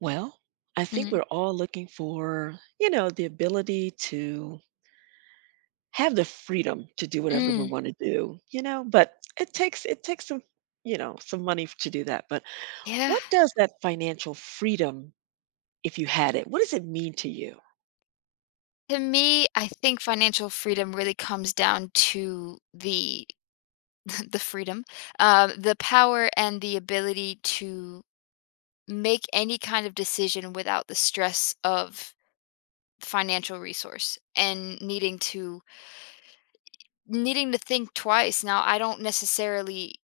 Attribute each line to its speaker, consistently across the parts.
Speaker 1: Well, I think
Speaker 2: Mm,
Speaker 1: we're all looking for, you know, the ability to have the freedom to do whatever we
Speaker 2: mm,
Speaker 1: want to do, you know, but it takes some, you know, some money to do that. But
Speaker 2: yeah.
Speaker 1: what does that financial freedom, if you had it, what does it mean to you?
Speaker 2: To me, I think financial freedom really comes down to the the freedom, the power and the ability to make any kind of decision without the stress of financial resource and needing to think twice. Now, I don't necessarily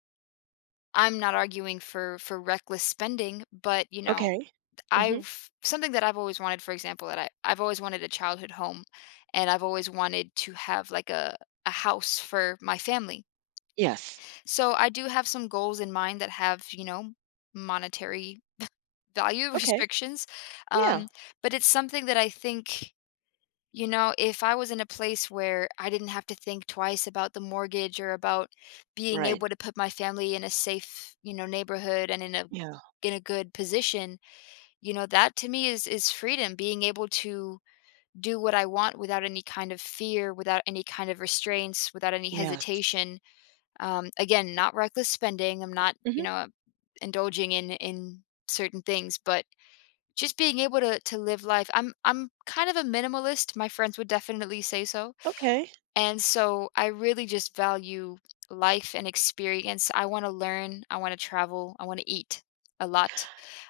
Speaker 2: I'm not arguing for reckless spending, but you know,
Speaker 1: Okay. Hmm.
Speaker 2: I've something that I've always wanted, for example, that I've always wanted a childhood home, and I've always wanted to have like a house for my family.
Speaker 1: Yes.
Speaker 2: So I do have some goals in mind that have you know monetary value
Speaker 1: Okay.
Speaker 2: restrictions,
Speaker 1: Yeah.
Speaker 2: um, but it's something that I think you know if I was in a place where I didn't have to think twice about the mortgage or about being
Speaker 1: Right.
Speaker 2: able to put my family in a safe you know neighborhood and in a
Speaker 1: Yeah.
Speaker 2: in a good position, you know, that to me is freedom, being able to do what I want without any kind of fear, without any kind of restraints, without any
Speaker 1: Yes.
Speaker 2: hesitation. Again, not reckless spending. I'm not, you
Speaker 1: Hmm.
Speaker 2: know, indulging in certain things, but just being able to live life. I'm kind of a minimalist. My friends would definitely say so.
Speaker 1: Okay.
Speaker 2: And so I really just value life and experience. I want to learn. I want to travel. I want to eat a lot.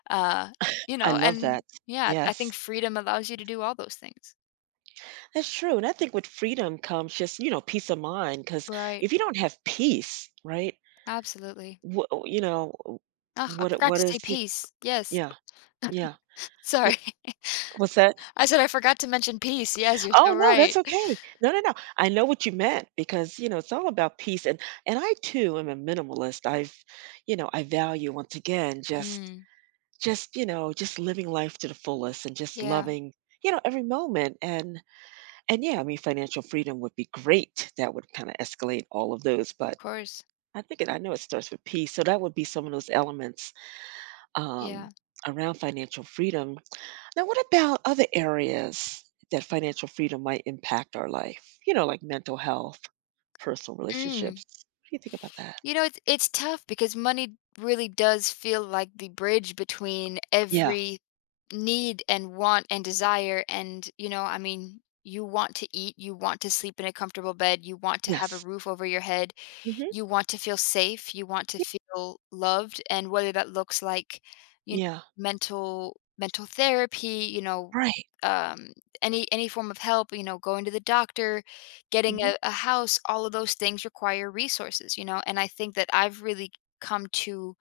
Speaker 2: Uh, you
Speaker 1: I
Speaker 2: know,
Speaker 1: love
Speaker 2: and
Speaker 1: that.
Speaker 2: yeah, I
Speaker 1: Yes.
Speaker 2: think freedom allows you to do all those things.
Speaker 1: That's true. And I think with freedom comes just, you know, peace of mind. Because
Speaker 2: Right.
Speaker 1: if you don't have peace, right?
Speaker 2: Absolutely.
Speaker 1: Wha oh, you know, uh,
Speaker 2: Ugh, I forgot
Speaker 1: what
Speaker 2: to
Speaker 1: is
Speaker 2: say
Speaker 1: y
Speaker 2: peace. Yes.
Speaker 1: yeah, yeah, y
Speaker 2: Sorry.
Speaker 1: what's that?
Speaker 2: I said I forgot to mention peace. Yes, you're so
Speaker 1: Oh, no, that's
Speaker 2: right.
Speaker 1: okay. No, no, no. I know what you meant because, you know, it's all about peace, and I too am a minimalist. I've You know, I value, once again,
Speaker 2: Mm,
Speaker 1: just, you know, just living life to the fullest and just
Speaker 2: yeah,
Speaker 1: loving, you know, every moment, and yeah, I mean, financial freedom would be great. That would kinda escalate all of those,
Speaker 2: of
Speaker 1: but
Speaker 2: course.
Speaker 1: I think it I know it starts with peace, so that would be some of those elements, um,
Speaker 2: Yeah.
Speaker 1: around financial freedom. Now, what about other areas that financial freedom might impact our life? You know, like mental health, personal
Speaker 2: Mm.
Speaker 1: relationships. What do you think about that?
Speaker 2: You know, it's tough because money really does feel like the bridge between
Speaker 1: Yeah.
Speaker 2: every need and want and desire, and, you know, I mean, you want to eat, you want to sleep in a comfortable bed, you want to have a
Speaker 1: Yes.
Speaker 2: roof over your head,
Speaker 1: Hmm.
Speaker 2: you want to feel safe, you want to feel loved, and whether that looks like, you know,
Speaker 1: Yeah.
Speaker 2: mental therapy, you know,
Speaker 1: Right.
Speaker 2: um, any form of help, you know, going to the doctor, getting
Speaker 1: Hmm.
Speaker 2: a house, all of those things require resources, you know. And I think that I've really come to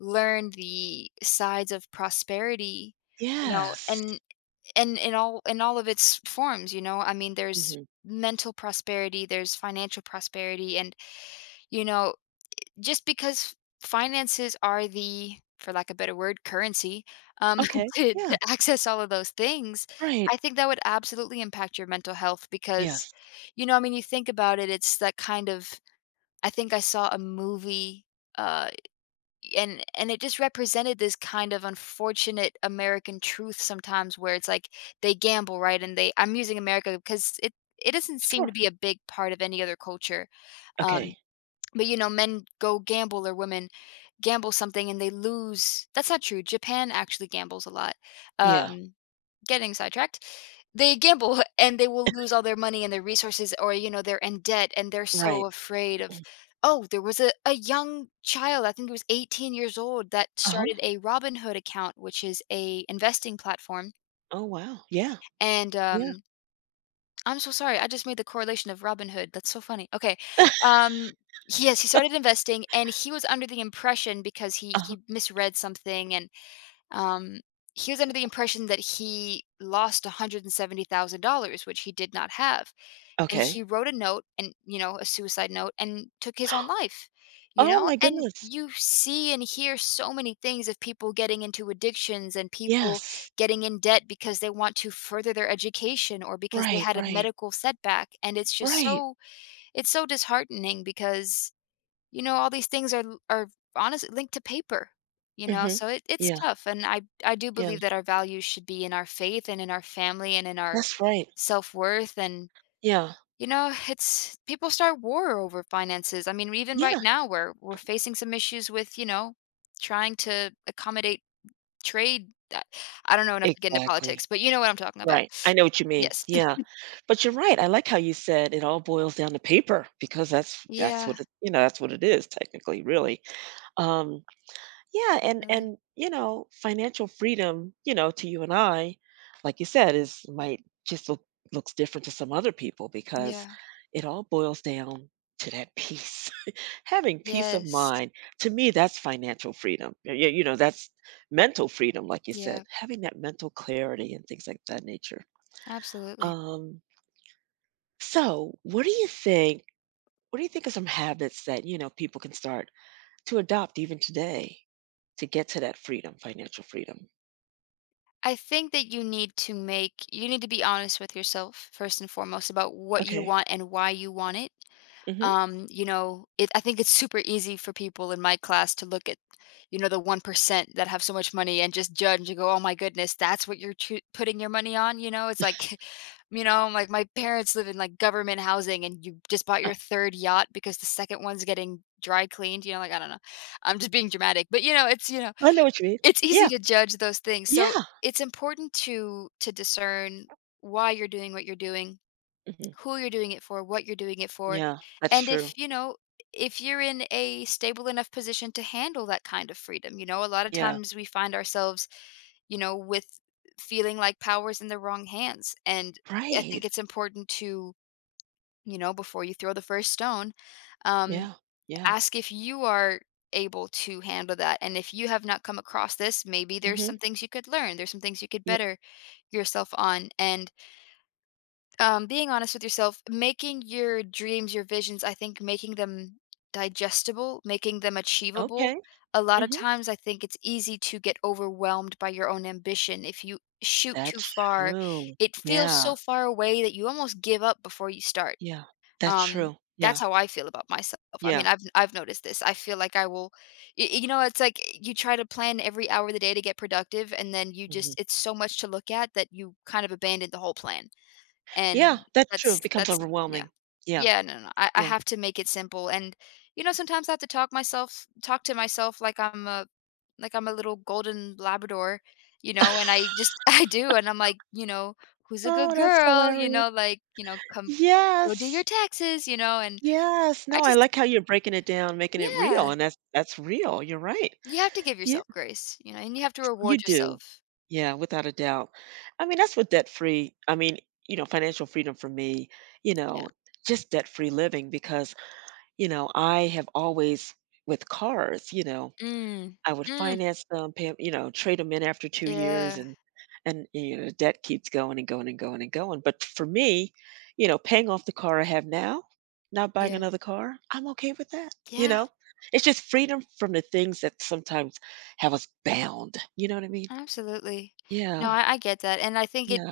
Speaker 2: learn the sides of prosperity, you know,
Speaker 1: Yes.
Speaker 2: and in all of its forms, you know. I mean, there's
Speaker 1: Hmm.
Speaker 2: mental prosperity, there's financial prosperity, and you know, just because finances are the, for lack of a better word, currency, um,
Speaker 1: Okay.
Speaker 2: to
Speaker 1: Yeah.
Speaker 2: to access all of those things, I
Speaker 1: Right.
Speaker 2: think that would absolutely impact your mental health because,
Speaker 1: Yes.
Speaker 2: you know, I mean, you think about it, it's that kind of I think I saw a movie, uh, and it just represented this kind of unfortunate American truth sometimes where it's like they gamble, right? And they I'm using America because it doesn't seem
Speaker 1: Sure.
Speaker 2: to be a big part of any other culture.
Speaker 1: Okay.
Speaker 2: Um but you know, men go gamble or women gamble something and they lose. That's not true, Japan actually gambles a lot.
Speaker 1: Yeah.
Speaker 2: um Getting sidetracked. They gamble and they will lose all their money and their resources, or you know they're in debt and they're so
Speaker 1: Right.
Speaker 2: afraid of oh there was a young child, I think it was 18 years old, that
Speaker 1: Uh huh.
Speaker 2: started a Robinhood account, which is a investing platform,
Speaker 1: Oh, wow. Yeah.
Speaker 2: and
Speaker 1: Yeah.
Speaker 2: I'm so sorry. I just made the correlation of Robin Hood. That's so funny. Okay. Um, yes, he started investing and he was under the impression because
Speaker 1: Uh
Speaker 2: he
Speaker 1: huh.
Speaker 2: he misread something, and um, he was under the impression that he lost $170,000, which he did not have, and
Speaker 1: Okay.
Speaker 2: he wrote a note and, you know, a suicide note and took his own life, you
Speaker 1: Oh
Speaker 2: know?
Speaker 1: my
Speaker 2: And
Speaker 1: goodness.
Speaker 2: you see and hear so many things of people getting into addictions and people
Speaker 1: Yes.
Speaker 2: getting in debt because they want to further their education or because they
Speaker 1: Right.
Speaker 2: had a
Speaker 1: Right.
Speaker 2: medical setback, and it's just
Speaker 1: Right.
Speaker 2: so it's so disheartening because you know, all these things are honestly linked to paper, you know,
Speaker 1: Hmm.
Speaker 2: so it's
Speaker 1: Yeah.
Speaker 2: tough, and I do
Speaker 1: Yeah.
Speaker 2: believe that our values should be in our faith and in our family and in our
Speaker 1: That's right.
Speaker 2: self-worth, and,
Speaker 1: Yeah.
Speaker 2: you know, it's people start war over finances. I mean, even right
Speaker 1: Yeah.
Speaker 2: now, we're facing some issues with, you know, trying to accommodate trade. I don't know enough to get into
Speaker 1: Exactly.
Speaker 2: politics, but you know what I'm talking about.
Speaker 1: Right. I know what you mean.
Speaker 2: Yes.
Speaker 1: Yeah. But you're right. I like how you said it all boils down to paper because that's
Speaker 2: Yeah,
Speaker 1: what it, you know, that's what it is technically, really. Um yeah,
Speaker 2: definitely.
Speaker 1: and you know, financial freedom, you know, to you and I, like you said, is might just looks different to some other people because
Speaker 2: Yeah.
Speaker 1: it all boils down to that peace. Having peace of
Speaker 2: Yes.
Speaker 1: mind, to me, that's financial freedom. Y y You know, that's mental freedom, like you said,
Speaker 2: Yeah,
Speaker 1: having that mental clarity and things like that nature.
Speaker 2: absolutely.
Speaker 1: Um, so what do you think what do you think of some habits that, you know, people can start to adopt even today to get to that freedom, financial freedom?
Speaker 2: I think that you need to be honest with yourself first and foremost about what you
Speaker 1: Okay.
Speaker 2: want and why you want it.
Speaker 1: Mhm.
Speaker 2: You know, I think it's super easy for people in my class to look at, you know, the 1% that have so much money and just judge and go, oh my goodness, that's what you're choo- putting your money on. You know, it's like, you know, like my parents live in like government housing and you just bought
Speaker 1: Uh,
Speaker 2: your third yacht because the second one's getting dry cleaned. You know, like, I don't know. I'm just being dramatic, but you know,
Speaker 1: I know what you mean.
Speaker 2: it's easy
Speaker 1: Yeah.
Speaker 2: to judge those things. So
Speaker 1: Yeah.
Speaker 2: it's important to discern why you're doing what you're doing,
Speaker 1: Mhm.
Speaker 2: who you're doing it for, what you're doing it for,
Speaker 1: Yeah, that's
Speaker 2: and
Speaker 1: true.
Speaker 2: if, you know, if you're in a stable enough position to handle that kind of freedom. You know, a lot of
Speaker 1: Yeah.
Speaker 2: times we find ourselves, you know, with feeling like power's in the wrong hands, and I think
Speaker 1: Right.
Speaker 2: it's important to, you know, before you throw the first stone, um
Speaker 1: Yeah. Yeah.
Speaker 2: ask if you are able to handle that, and if you have not come across this, maybe there's
Speaker 1: Mhm.
Speaker 2: some things you could learn, there's some things you could
Speaker 1: Yeah.
Speaker 2: better yourself on, and being honest with yourself, making your dreams, your visions, I think making them digestible, making them achievable.
Speaker 1: Okay.
Speaker 2: A lot of
Speaker 1: Mhm.
Speaker 2: times I think it's easy to get overwhelmed by your own ambition. If you shoot too
Speaker 1: That's
Speaker 2: far,
Speaker 1: true.
Speaker 2: it feels
Speaker 1: Yeah.
Speaker 2: so far away that you almost give up before you start.
Speaker 1: Yeah, that's
Speaker 2: um,
Speaker 1: true. Yeah,
Speaker 2: that's how I feel about myself. I
Speaker 1: yeah,
Speaker 2: mean, I've noticed this. I feel like I will you know, it's like you try to plan every hour of the day to get productive, and then you
Speaker 1: mhm.
Speaker 2: just it's so much to look at that you kind of abandon the whole plan, and
Speaker 1: Yeah, that's true, it
Speaker 2: that's
Speaker 1: becomes
Speaker 2: that's yeah.
Speaker 1: overwhelming. Yeah,
Speaker 2: Yeah, no, no. I
Speaker 1: yeah.
Speaker 2: have to make it simple. And you know, sometimes I have to talk to myself like I'm a little golden Labrador, you know, and I just I do and I'm like, you know, who's a
Speaker 1: Oh,
Speaker 2: good
Speaker 1: that's
Speaker 2: girl, you
Speaker 1: hilarious.
Speaker 2: know, like, you know, come go do
Speaker 1: Yes,
Speaker 2: your taxes, you know, and
Speaker 1: yes.
Speaker 2: I
Speaker 1: No, I
Speaker 2: just
Speaker 1: like how you're breaking it down, making it real,
Speaker 2: yeah.
Speaker 1: and that's real, you're right.
Speaker 2: You have to give
Speaker 1: Yeah,
Speaker 2: yourself grace, you know, and you have to
Speaker 1: you
Speaker 2: reward
Speaker 1: do.
Speaker 2: yourself.
Speaker 1: Yeah, without a doubt. I mean, that's what you know, financial freedom for me, you
Speaker 2: Yeah.
Speaker 1: know, just debt-free living because, you know, I have always with cars, you know
Speaker 2: Mm.
Speaker 1: I would
Speaker 2: Mm.
Speaker 1: finance them, pay 'em you know, trade them in after 2 years
Speaker 2: Yeah.
Speaker 1: and, you know, debt keeps going and going and going and going, but for me, you know, paying off the car I have now, not buying
Speaker 2: Yeah.
Speaker 1: another car, I'm okay with that, you
Speaker 2: Yeah.
Speaker 1: know? It's just freedom from the things that sometimes have us bound, you know what I mean?
Speaker 2: Absolutely. No,
Speaker 1: Yeah,
Speaker 2: I get that. And I think
Speaker 1: yeah.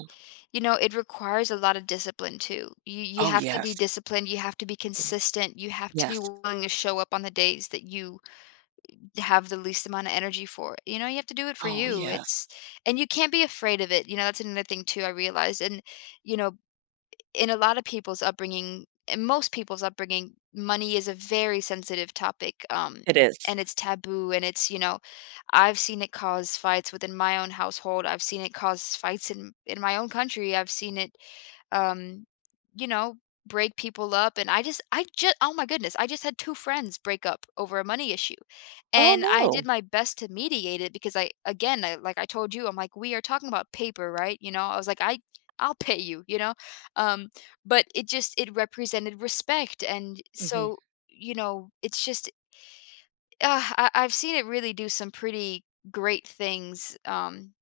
Speaker 2: you know, it requires a lot of discipline too. You
Speaker 1: Oh,
Speaker 2: have to be
Speaker 1: yes.
Speaker 2: disciplined, you have to be consistent, you have to be
Speaker 1: Yes.
Speaker 2: willing to show up on the days that you have the least amount of energy for. You know, you have to do it for
Speaker 1: Oh,
Speaker 2: you.
Speaker 1: yes.
Speaker 2: It's and you can't be afraid of it. You know, that's another thing too I realized. And you know, in a lot of people's upbringing, in most people's upbringing, money is a very sensitive topic.
Speaker 1: It is.
Speaker 2: And it's taboo and it's you know I've seen it cause fights within my own household, I've seen it cause fights in my own country, I've seen it um, you know, break people up. And I just, oh my goodness, I just had two friends break up over a money issue.
Speaker 1: Oh,
Speaker 2: And I
Speaker 1: no.
Speaker 2: did my best to mediate it because I, again, I, like I told you, I'm like, we are talking about paper, right? You know, I was like, I'll pay you, you know? Um, but it just, it represented respect. And
Speaker 1: Mhm.
Speaker 2: so, you know, it's just, I've seen it really do some pretty great things.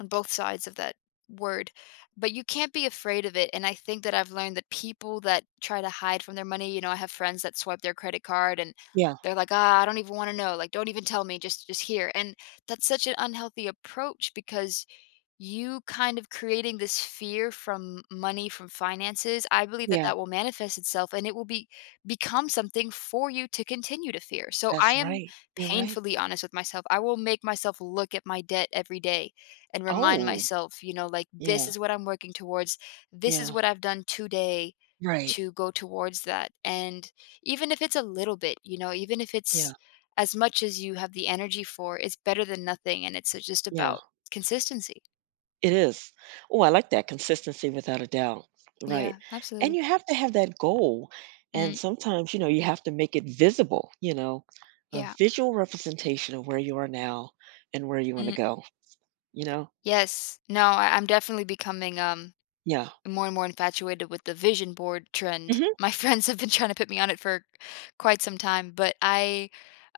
Speaker 2: On both sides of that word. But you can't be afraid of it, and I think that I've learned that people that try to hide from their money, you know, I have friends that swipe their credit card and
Speaker 1: Yeah,
Speaker 2: they're like, ah, I don't even want to know, like, don't even tell me, just here. And that's such an unhealthy approach because you kind of creating this fear from money, from finances. I believe that
Speaker 1: yeah.
Speaker 2: that will manifest itself and it will be become something for you to continue to fear. So I
Speaker 1: That's
Speaker 2: am
Speaker 1: right. You're right.
Speaker 2: painfully honest with myself. I will make myself look at my debt every day and remind
Speaker 1: Oh,
Speaker 2: myself, you know, like this
Speaker 1: yeah,
Speaker 2: is what I'm working towards. This is
Speaker 1: yeah.
Speaker 2: what I've done today
Speaker 1: Right.
Speaker 2: to go towards that. And even if it's a little bit, you know, even if
Speaker 1: Yeah,
Speaker 2: it's as much as you have the energy for, it's better than nothing. And it's just
Speaker 1: yeah.
Speaker 2: about consistency.
Speaker 1: It is. Oh, I like that consistency without a doubt. Right.
Speaker 2: Yeah,
Speaker 1: And
Speaker 2: absolutely.
Speaker 1: you have to have that goal. And
Speaker 2: Mm,
Speaker 1: sometimes, you know, you have to make it visible, you know, a
Speaker 2: yeah.
Speaker 1: visual representation of where you are now and where you want to
Speaker 2: Mm,
Speaker 1: go, you know?
Speaker 2: yes. No, I'm definitely becoming
Speaker 1: Yeah.
Speaker 2: more and more infatuated with the vision board trend.
Speaker 1: Hmm.
Speaker 2: My friends have been trying to put me on it for quite some time, but I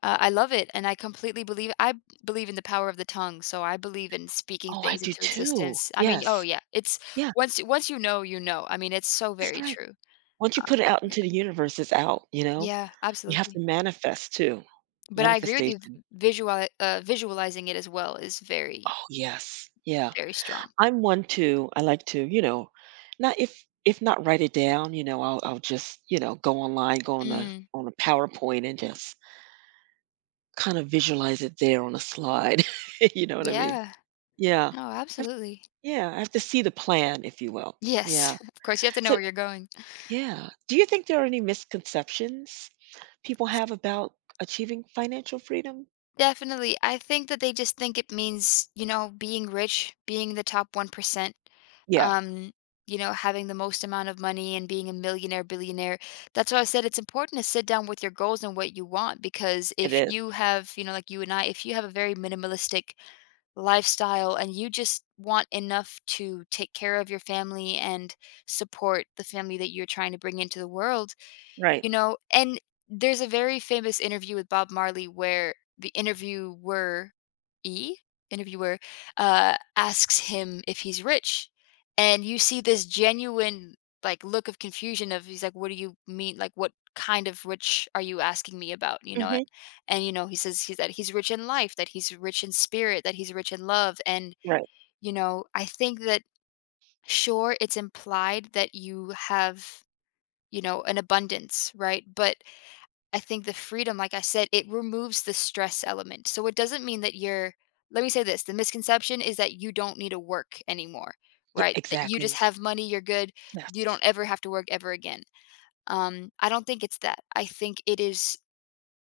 Speaker 2: uh, I love it and I completely believe in the power of the tongue, so I believe in speaking
Speaker 1: Oh, I
Speaker 2: things
Speaker 1: do
Speaker 2: into
Speaker 1: too.
Speaker 2: existence. I mean, oh
Speaker 1: Yes.
Speaker 2: yeah, it's
Speaker 1: Yeah,
Speaker 2: once you know, you know. I mean, it's so
Speaker 1: that's
Speaker 2: very
Speaker 1: right.
Speaker 2: true.
Speaker 1: Once you put it out
Speaker 2: Yeah.
Speaker 1: into the universe, it's out, you know?
Speaker 2: Yeah,
Speaker 1: You have to
Speaker 2: absolutely.
Speaker 1: manifest too.
Speaker 2: But I agree with you.
Speaker 1: Manifestation.
Speaker 2: Visualizing it as well is very
Speaker 1: Oh, yes. Yeah.
Speaker 2: very strong.
Speaker 1: I like to, you know, not if not write it down, you know, I'll just, you know, go online, go
Speaker 2: Mm.
Speaker 1: on a PowerPoint and just kind of visualize it there on a slide. You know what I mean?
Speaker 2: Yeah.
Speaker 1: Yeah.
Speaker 2: No,
Speaker 1: I've
Speaker 2: absolutely.
Speaker 1: Yeah, I have to see the plan, if you will.
Speaker 2: Yes.
Speaker 1: Yeah.
Speaker 2: Of course, you have to know
Speaker 1: So
Speaker 2: where you're going.
Speaker 1: yeah. Do you think there are any misconceptions people have about achieving financial freedom?
Speaker 2: Definitely. I think that they just think it means, you know, being rich, being the top 1%,
Speaker 1: Yeah,
Speaker 2: um, you know, having the most amount of money and being a millionaire, billionaire. That's why I said it's important to sit down with your goals and what you want because
Speaker 1: it
Speaker 2: if
Speaker 1: is.
Speaker 2: you have, you know, like you and I, if you have a very minimalistic lifestyle and you just want enough to take care of your family and support the family that you're trying to bring into the world,
Speaker 1: Right.
Speaker 2: you know, and there's a very famous interview with Bob Marley where the interviewer E interviewer asks him if he's rich. And you see this genuine like look of confusion of he's like, "What do you mean? Like what kind of rich are you asking me about?" You know,
Speaker 1: Mhm.
Speaker 2: and you know, he says he's that he's rich in life, that he's rich in spirit, that he's rich in love. And,
Speaker 1: Right.
Speaker 2: you know, I think that sure it's implied that you have, you know, an abundance, right? But I think the freedom, like I said, it removes the stress element. So it doesn't mean that you're let me say this, the misconception is that you don't need to work anymore,
Speaker 1: Yeah,
Speaker 2: right? That you just
Speaker 1: exactly.
Speaker 2: have money, you're good,
Speaker 1: Yes.
Speaker 2: you don't ever have to work ever again. I don't think it's that. I think it is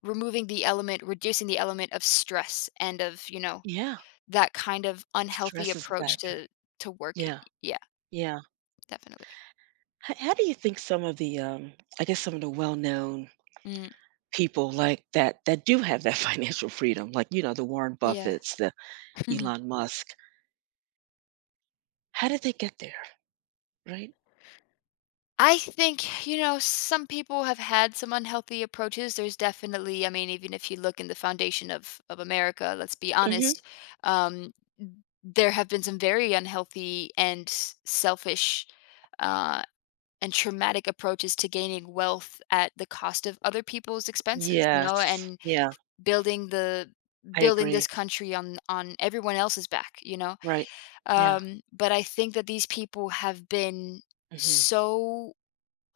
Speaker 2: removing the element, reducing the element of stress and of, you know,
Speaker 1: Yeah.
Speaker 2: that kind of unhealthy
Speaker 1: Stress is a
Speaker 2: approach
Speaker 1: factor.
Speaker 2: to working.
Speaker 1: Yeah.
Speaker 2: Yeah,
Speaker 1: Yeah.
Speaker 2: definitely.
Speaker 1: How do you think some of the, I guess, some of the well-known
Speaker 2: Mm,
Speaker 1: people like that that do have that financial freedom, like you know, the Warren
Speaker 2: yeah.
Speaker 1: Buffets, the Elon Musk, how did they get there? Right?
Speaker 2: I think, you know, some people have had some unhealthy approaches. There's definitely, I mean, even if you look in the foundation of America, let's be honest,
Speaker 1: Hmm.
Speaker 2: um, there have been some very unhealthy and selfish uh, and traumatic approaches to gaining wealth at the cost of other people's expenses, you know,
Speaker 1: Yes.
Speaker 2: and
Speaker 1: Yeah,
Speaker 2: building the
Speaker 1: I
Speaker 2: building
Speaker 1: agree.
Speaker 2: this country on everyone else's back, you know.
Speaker 1: Right. Yeah.
Speaker 2: But I think that these people have been
Speaker 1: Hmm.
Speaker 2: so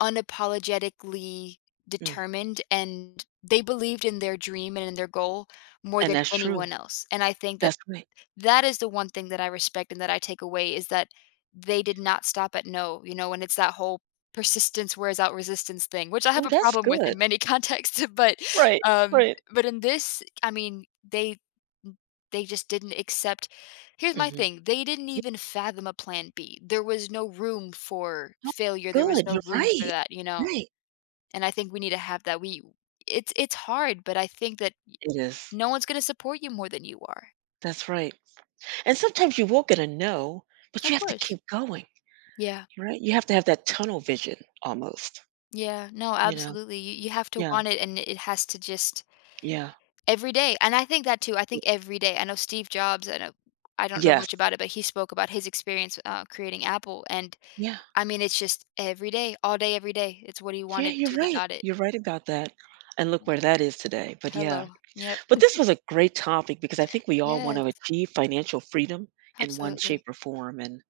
Speaker 2: unapologetically
Speaker 1: Mm.
Speaker 2: determined and they believed in their dream and in their goal more
Speaker 1: And
Speaker 2: than
Speaker 1: that's true.
Speaker 2: anyone else. And I think that
Speaker 1: That's right.
Speaker 2: that is the one thing that I respect and that I take away is that they did not stop at no, you know, and it's that whole persistence wears out resistance thing, which I have
Speaker 1: Oh,
Speaker 2: a
Speaker 1: that's
Speaker 2: problem with in
Speaker 1: good.
Speaker 2: many contexts,
Speaker 1: Right. Right.
Speaker 2: but in this, I mean, they just didn't accept. Here's my
Speaker 1: Hmm.
Speaker 2: thing, they didn't even fathom a plan B. There was no room for failure, there was
Speaker 1: Good.
Speaker 2: no
Speaker 1: You're
Speaker 2: room for
Speaker 1: right.
Speaker 2: that, you know?
Speaker 1: Right.
Speaker 2: And I think we need to have that. We it's hard, but I think that
Speaker 1: It is.
Speaker 2: no one's going to support you more than you are.
Speaker 1: That's right. And sometimes you will get a no, but you
Speaker 2: Of
Speaker 1: have to
Speaker 2: course.
Speaker 1: keep going.
Speaker 2: Yeah.
Speaker 1: Right? You have to have that tunnel vision almost,
Speaker 2: Yeah, no,
Speaker 1: you know?
Speaker 2: absolutely. You have to
Speaker 1: Yeah,
Speaker 2: want it, and it has to just
Speaker 1: yeah.
Speaker 2: every day. And I think that too. I
Speaker 1: Y
Speaker 2: think every day. I know Steve Jobs. I know I don't know
Speaker 1: Yes.
Speaker 2: much about it, but he spoke about his experience creating Apple, and
Speaker 1: Yeah.
Speaker 2: I mean, it's just every day, all day, every day. It's what he
Speaker 1: Yeah,
Speaker 2: wanted
Speaker 1: you're
Speaker 2: until he
Speaker 1: right.
Speaker 2: got it.
Speaker 1: You're right about that, and look
Speaker 2: Yeah.
Speaker 1: where that is today, but yeah.
Speaker 2: Hello. Yep.
Speaker 1: But this was a great topic because I think we all wanna
Speaker 2: Yes.
Speaker 1: achieve financial freedom in one shape
Speaker 2: Absolutely.
Speaker 1: or form,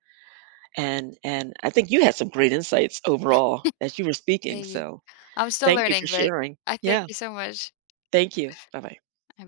Speaker 1: and I think you had some great insights overall as you were speaking,
Speaker 2: Thank you.
Speaker 1: so
Speaker 2: I'm still
Speaker 1: thank you for
Speaker 2: learning, but
Speaker 1: sharing.
Speaker 2: I thank
Speaker 1: Yeah.
Speaker 2: you so much.
Speaker 1: Thank you. Bye-bye.
Speaker 2: Have a